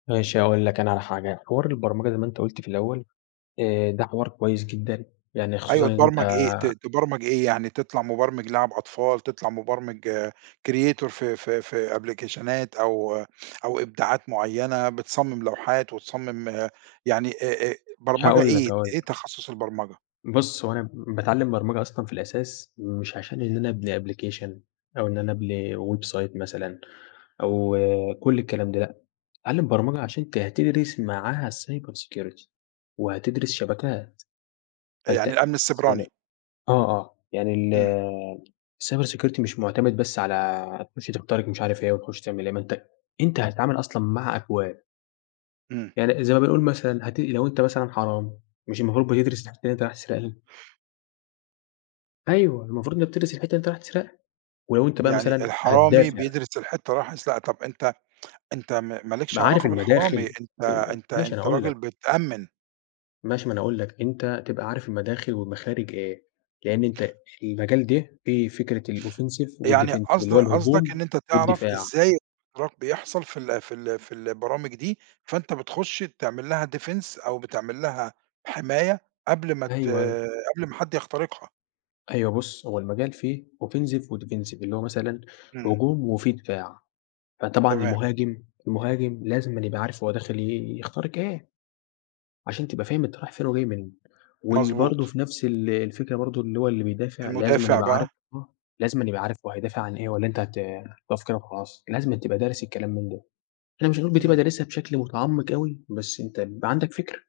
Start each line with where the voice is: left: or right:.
left: ماشي هاقول لك أنا على حاجة، حوار البرمجة زي ما أنت قُلت في الأول آآ ده حوار كويس جدًا يعني خصوصًا
right: أيوه
left: إن أنت
right: تبرمج إيه ت تبرمج إيه يعني تطلع مبرمج لعب أطفال، تطلع مبرمج creator في في في أبليكيشنات أو أو إبداعات معيّنة بتصمم لوحات، وتصمم يعني أ أ برمجة
left: هاقول لك،
right: إيه؟
left: هاقول
right: إيه
left: لك.
right: تخصص البرمجة؟
left: بُص هو أنا باتعلم برمجة أصلًا في الأساس مش عشان إن أنا أبني application أو إن أنا أبني website مثلًا أو كل الكلام ده لأ، اتعلم برمجة عشان أنت هتدرس معاها cyber security وهتدرس شبكات،
right: آآ
left: فأنت
right: يعني الأمن
left: يعني
right: السيبراني.
left: آه آه يعني
right: إمم.
left: ال الcyber security مش معتمد بس على تخش تخترق مش عارف إيه، وتخش تعمل إيه ما أنت أنت هتتعامل أصلًا مع أكواد.
right: إمم.
left: يعني زي ما بنقول مثلًا هت لو أنت مثلًا حرامي مش المفروض بتدرس الحتة اللي أنت رايح هتسرقها؟ أيوه المفروض إن أنت بتدرس الحتة اللي أنت رايح تسرقها، ولو أنت بقى
right: يعني
left: مثلًا
right: الحرامي
left: هتدافع.
right: بيدرس الحتة اللي رايح يسرقها طب أنت أنت ما ما
left: ب
right: لكش
left: عارف
right: علاقة بالحرامي،
left: المداخل،
right: أنت
left: ت [unintelligible]
right: أنت
left: أنا
right: أنت
left: هاقول
right: راجل
left: لك.
right: بتأمن.
left: ماشي ما أنا هاقول لك، أنت تبقى عارف المداخل والمخارج إيه، لأن أنت المجال ده فيه فكرة الoffensive
right: يعني
left: والdefensive
right: قصد
left: اللي هو
right: قصدك إن
left: الهجوم
right: أنت تعرف
left: والدفاع.
right: إزاي الاختراق بيحصل في ال في ال في البرامج دي فأنت بتخش تعمل لها defense أو بتعمل لها حماية قبل ما ت
left: أيوه أيوه.
right: قبل ما حد يخترقها.
left: أيوه بُص هو المجال فيه offensive وdefensive اللي هو مثلًا
right: إمم.
left: هجوم وفيه دفاع، فطبعًا
right: تمام.
left: المهاجم، المهاجم لازمًا يبقى عارف هو داخل يخترق إيه عشان تبقى فاهم أنت رايح فين وجاي منين واللي برضه
right: مضبوط.
left: في نفس ال الفكرة برضه اللي هو اللي بيدافع لازمًا
right: المُدافع
left: يبقى عارف
right: بقى؟
left: آه لازمًا يبقى عارف هو هيدافع عن إيه والّا أنت هت هتقف كده وخلاص لازمًا تبقى دارس الكلام من ده، إحنا مش هنقول بتبقى
right: إمم.
left: دارسها بشكل متعمق أوي بس أنت بيبقى عندك فكرة.